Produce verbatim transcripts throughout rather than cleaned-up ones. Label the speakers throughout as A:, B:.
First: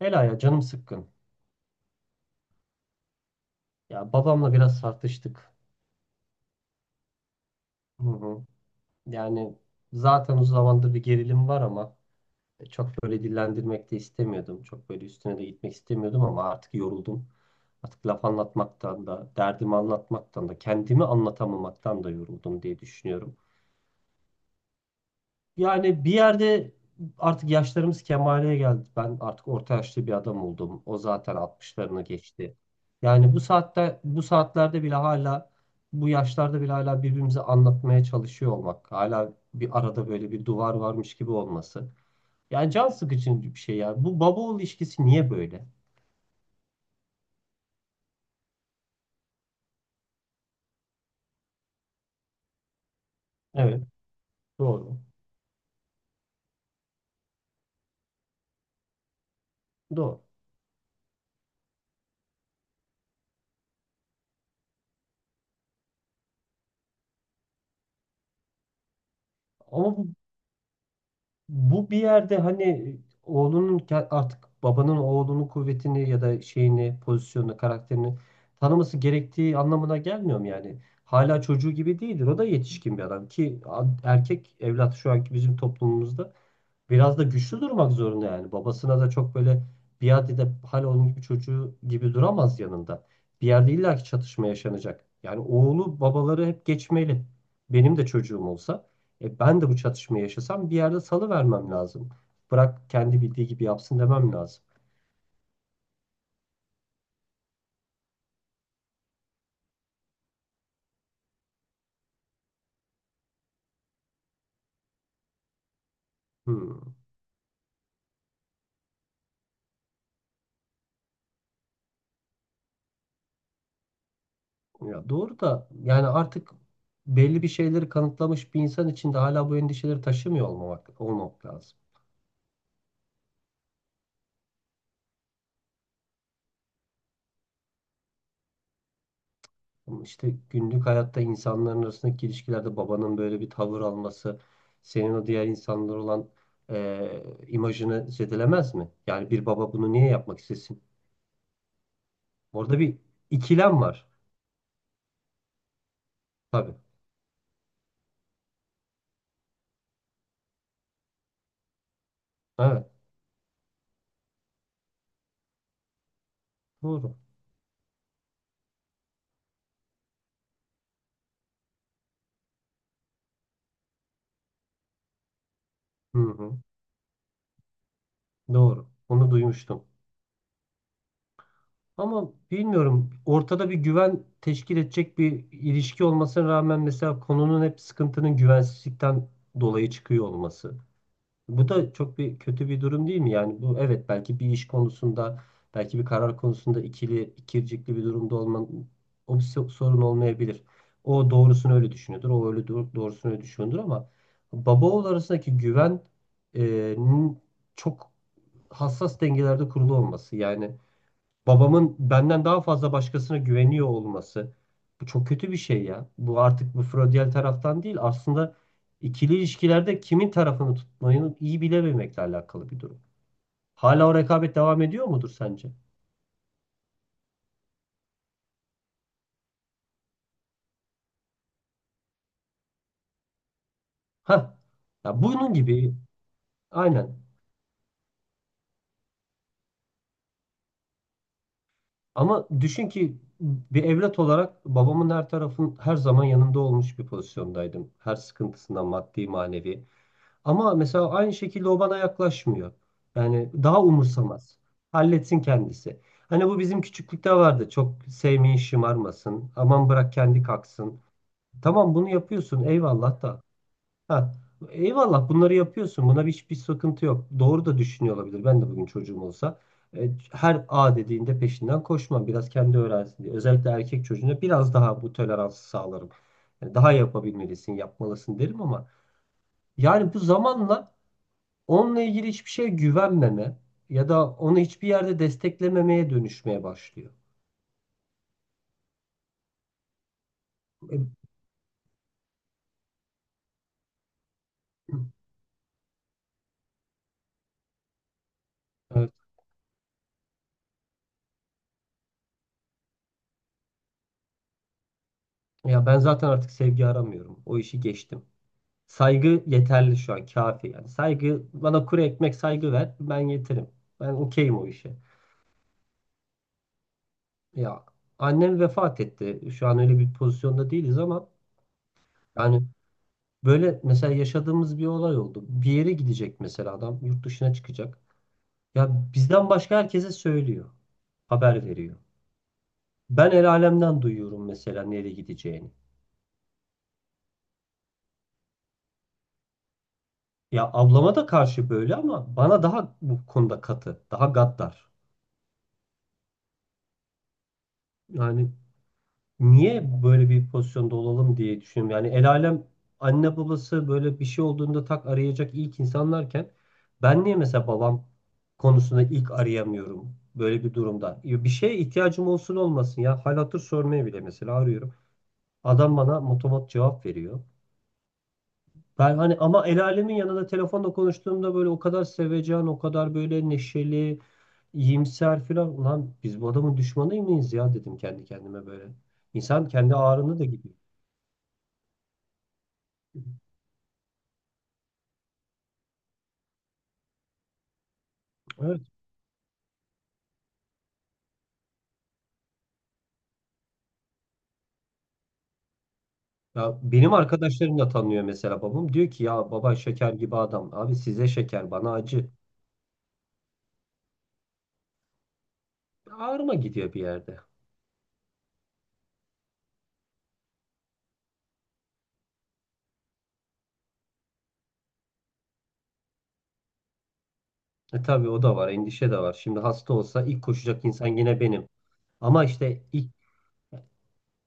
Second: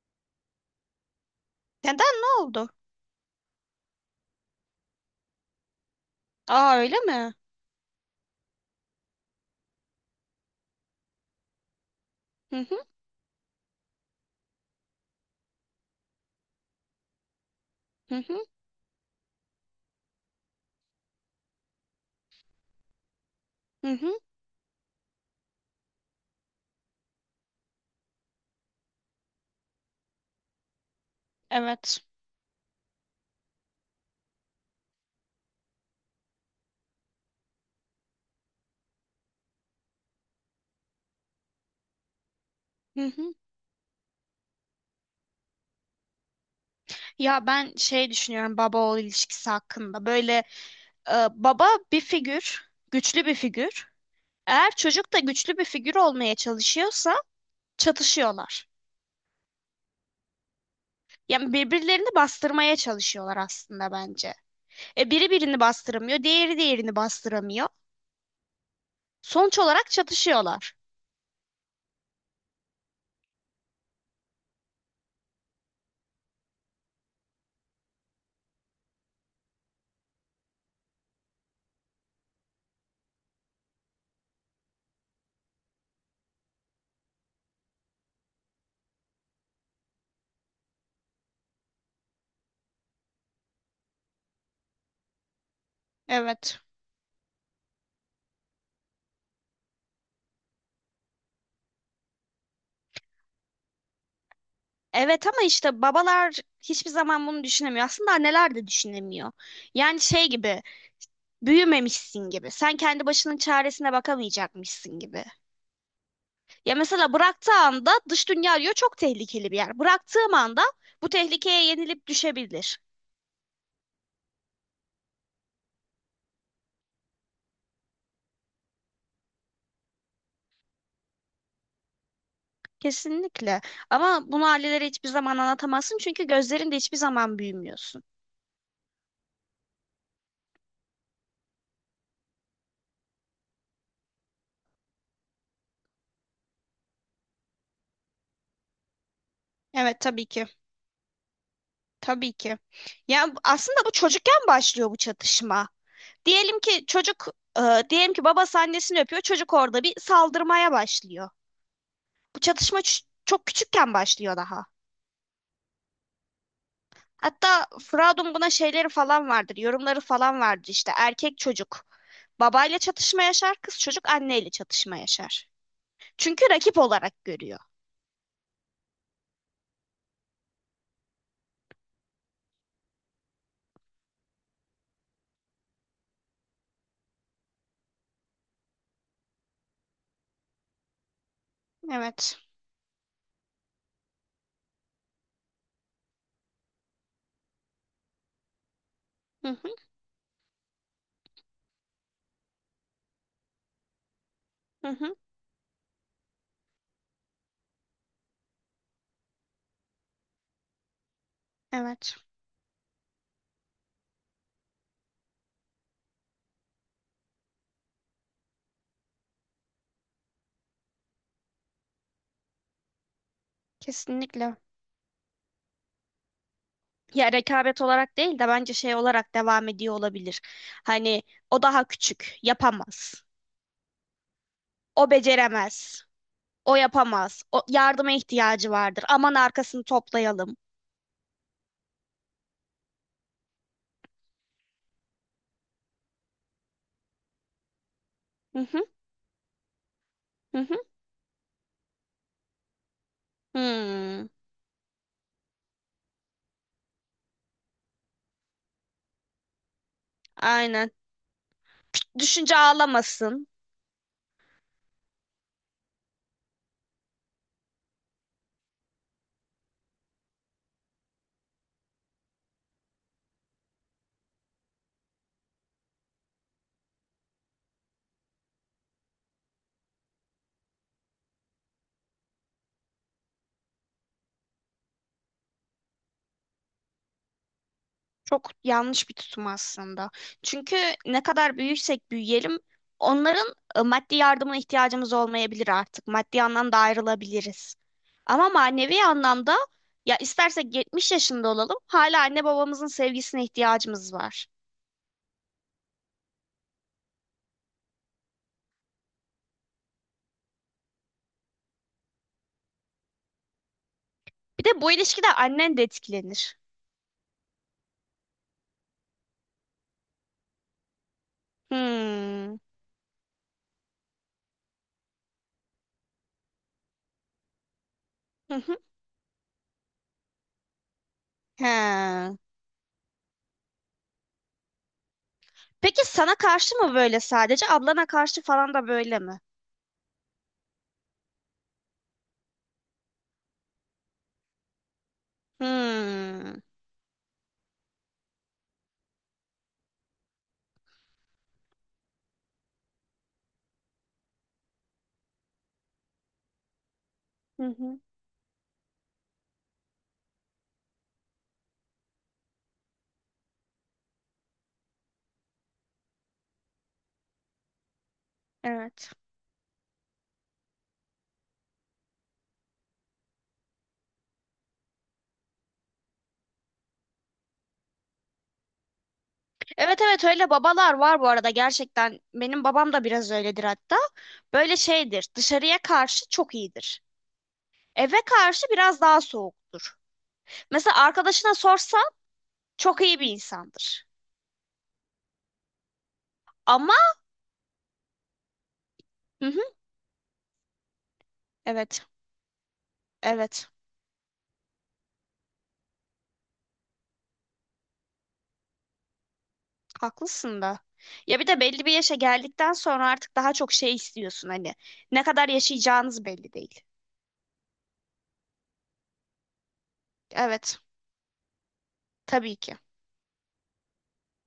A: Ela ya canım sıkkın.
B: Neden, ne oldu?
A: Ya babamla biraz tartıştık.
B: Aa, öyle mi?
A: Hı hı. Yani Zaten uzun zamandır bir gerilim var ama
B: Hı hı,
A: çok böyle dillendirmek de istemiyordum. Çok böyle üstüne de gitmek istemiyordum ama artık yoruldum. Artık
B: hı
A: laf
B: hı,
A: anlatmaktan da, derdimi anlatmaktan da, kendimi anlatamamaktan da yoruldum diye düşünüyorum.
B: hı hı,
A: Yani bir yerde artık yaşlarımız kemale geldi. Ben artık orta yaşlı bir adam oldum. O zaten
B: evet.
A: altmışlarını geçti. Yani bu saatte bu saatlerde bile hala bu yaşlarda bile hala birbirimize anlatmaya çalışıyor olmak. Hala bir arada böyle bir duvar varmış gibi olması. Yani can
B: Hı hı.
A: sıkıcı bir şey ya. Bu baba oğul ilişkisi niye böyle?
B: Ya ben şey düşünüyorum baba oğul ilişkisi hakkında. Böyle e, baba bir figür, güçlü bir
A: Evet,
B: figür. Eğer
A: doğru.
B: çocuk da güçlü bir figür olmaya çalışıyorsa çatışıyorlar.
A: Doğru.
B: Yani birbirlerini bastırmaya çalışıyorlar aslında bence. E, biri birini bastıramıyor, diğeri diğerini bastıramıyor. Sonuç olarak
A: Ama bu
B: çatışıyorlar.
A: Bu bir yerde hani oğlunun ke- artık babanın oğlunun kuvvetini ya da şeyini, pozisyonunu, karakterini tanıması gerektiği anlamına gelmiyor mu yani? Hala çocuğu gibi değildir. O da yetişkin bir adam ki a- erkek evlat şu anki bizim toplumumuzda biraz da güçlü durmak zorunda yani. Babasına da çok böyle biat edip hala onun gibi çocuğu gibi duramaz yanında. Bir yerde illaki çatışma yaşanacak. Yani oğlu babaları
B: Evet.
A: hep geçmeli. Benim de çocuğum olsa e, ben de bu çatışmayı yaşasam bir yerde salıvermem lazım. Bırak kendi bildiği gibi yapsın demem lazım.
B: Evet ama işte babalar hiçbir zaman bunu düşünemiyor. Aslında anneler de düşünemiyor. Yani şey gibi büyümemişsin gibi. Sen kendi başının çaresine bakamayacakmışsın gibi. Ya
A: Hmm.
B: mesela bıraktığı anda dış dünya diyor çok tehlikeli bir yer. Bıraktığım anda bu tehlikeye yenilip düşebilir.
A: Ya doğru da yani artık belli bir şeyleri kanıtlamış bir insan için de hala bu endişeleri taşımıyor olmamak, olmak lazım.
B: Kesinlikle. Ama bunu ailelere hiçbir zaman anlatamazsın çünkü gözlerinde hiçbir zaman büyümüyorsun.
A: Ama İşte günlük hayatta insanların arasındaki ilişkilerde babanın böyle bir tavır alması senin o diğer insanlar olan eee, imajını zedelemez mi? Yani bir baba bunu
B: Evet,
A: niye
B: tabii
A: yapmak
B: ki.
A: istesin?
B: Tabii ki.
A: Orada bir
B: Yani aslında
A: ikilem
B: bu
A: var.
B: çocukken başlıyor bu çatışma. Diyelim
A: Tabii.
B: ki çocuk, e, diyelim ki babası annesini öpüyor, çocuk orada bir saldırmaya başlıyor. Bu çatışma
A: Evet.
B: ç- çok küçükken başlıyor daha.
A: Doğru.
B: Hatta Freud'un buna şeyleri falan vardır, yorumları falan vardır işte. Erkek çocuk babayla çatışma yaşar, kız çocuk anneyle çatışma yaşar.
A: Hı
B: Çünkü
A: hı.
B: rakip olarak görüyor.
A: Doğru. Onu duymuştum. Ama bilmiyorum ortada bir güven teşkil edecek bir ilişki olmasına rağmen mesela konunun hep sıkıntının güvensizlikten dolayı çıkıyor olması. Bu da çok
B: Evet.
A: bir kötü bir durum değil mi? Yani bu evet belki bir iş konusunda, belki bir karar konusunda ikili, ikircikli bir durumda olman o bir
B: Hı hı,
A: so- sorun olmayabilir. O doğrusunu öyle düşünüyordur, o öyle doğ- doğrusunu öyle düşünüyordur ama baba
B: hı
A: oğul
B: hı.
A: arasındaki güven e, nin çok hassas dengelerde kurulu olması. Yani babamın
B: Evet.
A: benden daha fazla başkasına güveniyor olması bu çok kötü bir şey ya. Bu artık bu Freudiyen taraftan değil aslında ikili ilişkilerde kimin tarafını tutmayı iyi bilememekle alakalı bir durum. Hala o rekabet
B: Kesinlikle.
A: devam ediyor mudur sence?
B: Ya rekabet olarak değil de bence şey olarak devam ediyor olabilir. Hani o daha küçük, yapamaz.
A: Ha,
B: O
A: ya bunun gibi
B: beceremez. O
A: aynen.
B: yapamaz. O yardıma ihtiyacı vardır. Aman arkasını toplayalım.
A: Ama düşün ki bir evlat olarak babamın her tarafın her zaman yanında olmuş bir pozisyondaydım. Her
B: Hı hı,
A: sıkıntısından maddi manevi.
B: hı hı.
A: Ama mesela aynı şekilde o bana yaklaşmıyor. Yani daha
B: Hmm,
A: umursamaz. Halletsin kendisi. Hani bu bizim küçüklükte vardı. Çok sevmeyin şımarmasın. Aman bırak kendi
B: aynen.
A: kalksın. Tamam bunu
B: Düşünce
A: yapıyorsun eyvallah da.
B: ağlamasın.
A: Ha, eyvallah bunları yapıyorsun. Buna hiçbir sıkıntı yok. Doğru da düşünüyor olabilir. Ben de bugün çocuğum olsa. e, Her A dediğinde peşinden koşmam. Biraz kendi öğrensin diye. Özellikle erkek çocuğuna biraz daha bu toleransı sağlarım. Yani daha Yapabilmelisin, yapmalısın derim ama yani bu zamanla onunla ilgili hiçbir şeye güvenmeme ya da onu hiçbir yerde desteklememeye dönüşmeye başlıyor.
B: Çok yanlış bir tutum aslında. Çünkü
A: E,
B: ne kadar büyürsek büyüyelim, onların e, maddi yardımına ihtiyacımız olmayabilir artık. Maddi anlamda ayrılabiliriz. Ama manevi
A: Evet.
B: anlamda ya istersek yetmiş yaşında olalım, hala anne babamızın sevgisine ihtiyacımız var.
A: Ya ben zaten artık sevgi aramıyorum. O işi geçtim. Saygı yeterli şu an, kafi yani. Saygı bana kuru ekmek saygı ver, ben yeterim. Ben okeyim
B: Bir
A: o
B: de bu
A: işe.
B: ilişkide annen de etkilenir.
A: Ya annem vefat etti. Şu an öyle bir pozisyonda değiliz ama
B: Hmm.
A: yani böyle mesela yaşadığımız bir olay oldu. Bir yere gidecek mesela adam, yurt dışına çıkacak.
B: Hı hı.
A: Ya bizden başka herkese söylüyor, haber veriyor.
B: He.
A: Ben el alemden duyuyorum mesela nereye gideceğini.
B: Peki sana karşı mı böyle sadece, ablana karşı falan da böyle mi?
A: Ya ablama da karşı böyle ama bana daha bu konuda katı, daha gaddar.
B: Hmm.
A: Yani niye böyle bir pozisyonda olalım diye düşünüyorum. Yani el alem anne babası böyle bir şey olduğunda tak arayacak ilk insanlarken ben niye
B: Hı
A: mesela
B: hı.
A: babam konusunda ilk arayamıyorum böyle bir durumda. Ya bir şeye ihtiyacım olsun olmasın ya hal hatır sormaya bile mesela arıyorum. Adam bana motomot cevap veriyor.
B: Evet.
A: Ben hani ama el alemin yanında telefonla konuştuğumda böyle o kadar sevecen, o kadar böyle neşeli, iyimser filan. Ulan biz bu adamın düşmanı mıyız ya dedim kendi kendime böyle. İnsan kendi
B: Evet, evet,
A: ağrını da
B: öyle
A: gidiyor.
B: babalar var bu arada gerçekten. Benim babam da biraz öyledir hatta. Böyle şeydir. Dışarıya karşı çok iyidir. Eve karşı
A: Evet.
B: biraz daha soğuktur. Mesela arkadaşına sorsan çok iyi bir insandır.
A: Ya
B: Ama
A: benim arkadaşlarım da tanıyor mesela babam. Diyor ki ya
B: hı hı,
A: baba şeker gibi adam. Abi size şeker bana
B: evet,
A: acı.
B: evet,
A: Ağrıma gidiyor bir yerde.
B: haklısın da. Ya bir de belli bir yaşa geldikten sonra artık daha çok şey istiyorsun hani. Ne kadar yaşayacağınız belli değil.
A: E tabii o da var, endişe de var. Şimdi hasta olsa ilk
B: Evet,
A: koşacak insan yine benim. Ama
B: tabii ki.
A: işte ilk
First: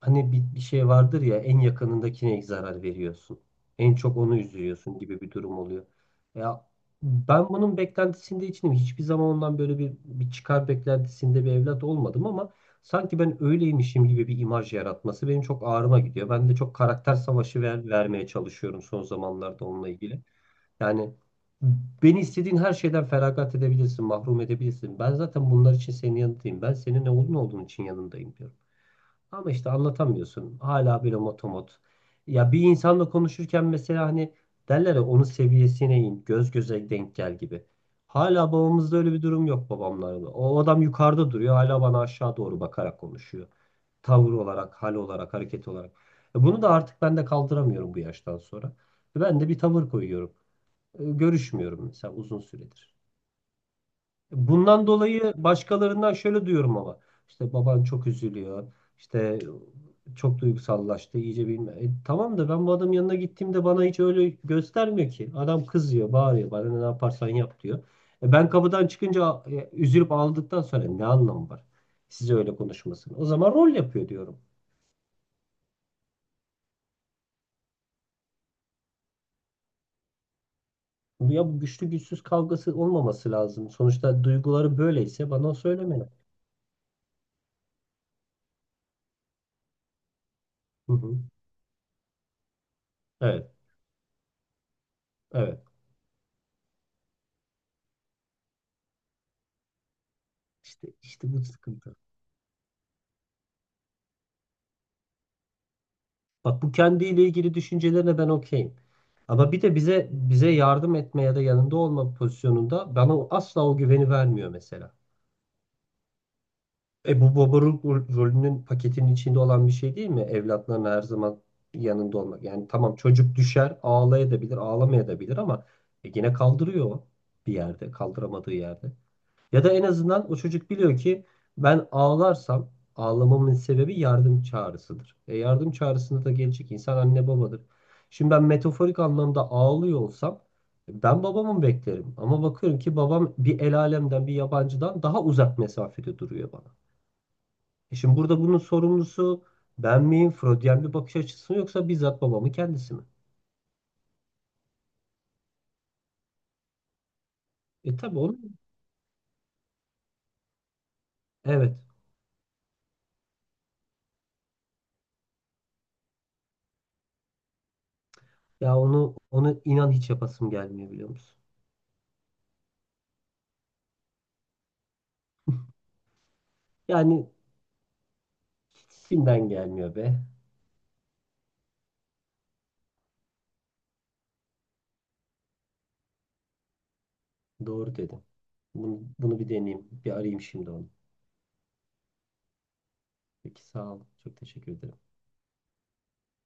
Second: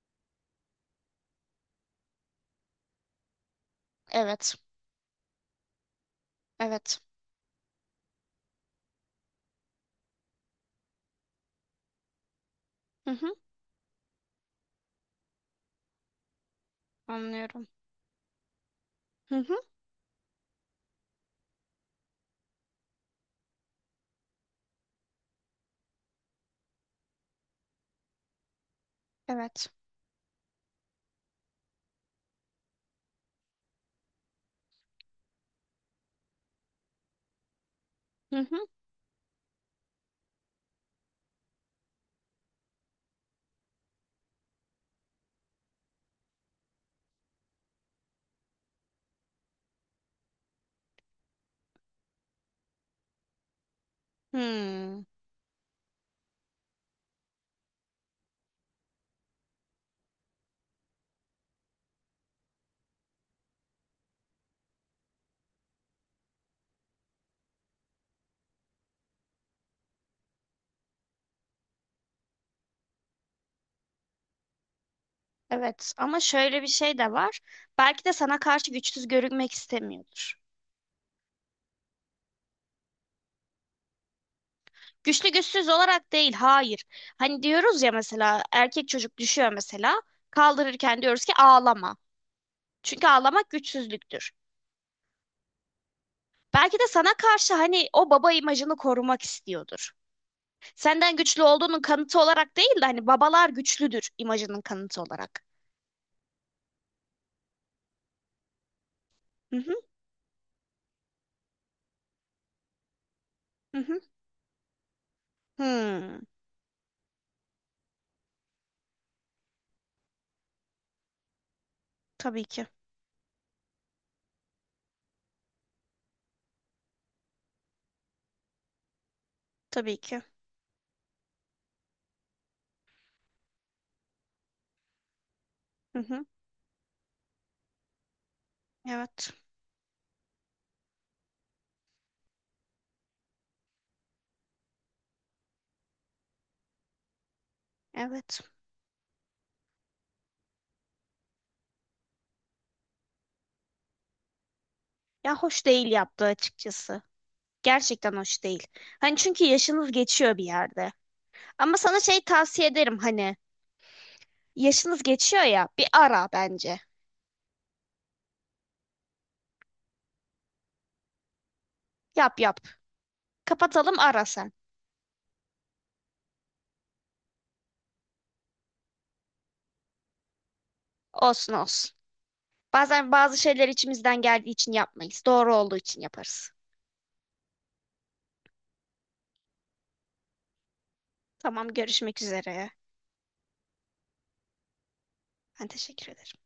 A: Hani bir, bir şey vardır ya en yakınındakine zarar veriyorsun. En çok onu
B: Evet,
A: üzüyorsun gibi bir durum oluyor. Ya
B: evet.
A: ben bunun beklentisinde içinim. Hiçbir zaman ondan böyle bir, bir çıkar beklentisinde bir evlat olmadım ama
B: Hı
A: sanki
B: hı,
A: ben öyleymişim gibi bir imaj yaratması benim çok ağrıma gidiyor. Ben de çok karakter savaşı
B: anlıyorum.
A: ver, vermeye çalışıyorum son
B: Hı hı,
A: zamanlarda onunla ilgili. Yani beni istediğin her şeyden feragat edebilirsin, mahrum edebilirsin. Ben zaten bunlar için senin yanındayım. Ben senin ne olduğunu olduğun için yanındayım diyorum. Ama
B: evet.
A: işte anlatamıyorsun. Hala böyle motomot. Ya bir insanla konuşurken mesela hani derler ya onun seviyesine in, göz göze denk gel gibi.
B: Hı
A: Hala
B: hı.
A: babamızda öyle bir durum yok babamlarda. O adam yukarıda duruyor, hala bana aşağı doğru bakarak konuşuyor. Tavır olarak, hal olarak, hareket olarak. E Bunu da artık ben de kaldıramıyorum bu yaştan sonra. Ben de bir tavır koyuyorum. E, Görüşmüyorum mesela uzun süredir. Bundan
B: Hmm.
A: dolayı başkalarından şöyle duyuyorum ama işte baban çok üzülüyor. İşte çok duygusallaştı iyice bilme. E, tamam da ben bu adamın yanına gittiğimde bana hiç öyle göstermiyor ki. Adam kızıyor, bağırıyor bana ne yaparsan yap diyor. E, ben kapıdan çıkınca e, üzülüp ağladıktan sonra ne anlamı var? Size öyle konuşmasın. O zaman rol yapıyor diyorum.
B: Evet ama şöyle bir şey de var. Belki de sana karşı güçsüz görünmek istemiyordur.
A: Ya bu güçlü güçsüz kavgası olmaması lazım. Sonuçta duyguları böyleyse
B: Güçlü
A: bana
B: güçsüz
A: söylemeli.
B: olarak değil, hayır. Hani diyoruz ya mesela erkek çocuk düşüyor mesela
A: Hı
B: kaldırırken
A: hı.
B: diyoruz ki ağlama. Çünkü ağlamak
A: Evet,
B: güçsüzlüktür.
A: evet.
B: Belki de sana karşı hani o baba imajını korumak istiyordur.
A: İşte,
B: Senden
A: işte
B: güçlü
A: bu
B: olduğunun
A: sıkıntı.
B: kanıtı olarak değil de hani babalar güçlüdür imajının kanıtı olarak.
A: Bak bu kendiyle ilgili düşüncelerine ben okeyim. Ama
B: Hı
A: bir
B: hı,
A: de bize bize yardım etme ya da yanında olma pozisyonunda bana o- asla o
B: hı hı.
A: güveni vermiyor mesela.
B: Hmm,
A: E bu baba ro- Rolünün paketinin içinde olan bir şey değil mi? Evlatların her zaman yanında olmak.
B: tabii ki.
A: Yani tamam çocuk düşer, ağlayabilir, ağlamayabilir ama e, yine kaldırıyor o bir yerde, kaldıramadığı yerde. Ya da en
B: Tabii ki.
A: azından o çocuk biliyor ki ben ağlarsam ağlamamın sebebi yardım çağrısıdır. E yardım
B: Hı hı.
A: çağrısında da gelecek insan anne babadır. Şimdi ben metaforik
B: Evet.
A: anlamda ağlıyor olsam ben babamı beklerim. Ama bakıyorum ki babam bir el alemden bir yabancıdan daha uzak mesafede duruyor bana. E şimdi
B: Evet.
A: burada bunun sorumlusu ben miyim? Freudyen bir bakış açısı mı yoksa bizzat babamın kendisi mi?
B: Ya hoş değil yaptığı açıkçası.
A: E
B: Gerçekten
A: tabii onu
B: hoş değil. Hani çünkü yaşınız geçiyor bir yerde.
A: Evet.
B: Ama sana şey tavsiye ederim hani yaşınız geçiyor ya bir ara bence.
A: Ya onu onu inan hiç yapasım gelmiyor biliyor musun?
B: Yap, yap. Kapatalım, ara sen.
A: Yani hiç içimden gelmiyor be.
B: Olsun, olsun. Bazen bazı şeyler içimizden geldiği için yapmayız. Doğru olduğu için yaparız.
A: Doğru dedim. Bunu, bunu bir deneyeyim. Bir arayayım şimdi onu.
B: Tamam, görüşmek üzere.
A: Peki sağ ol. Çok teşekkür ederim.
B: Ben teşekkür ederim.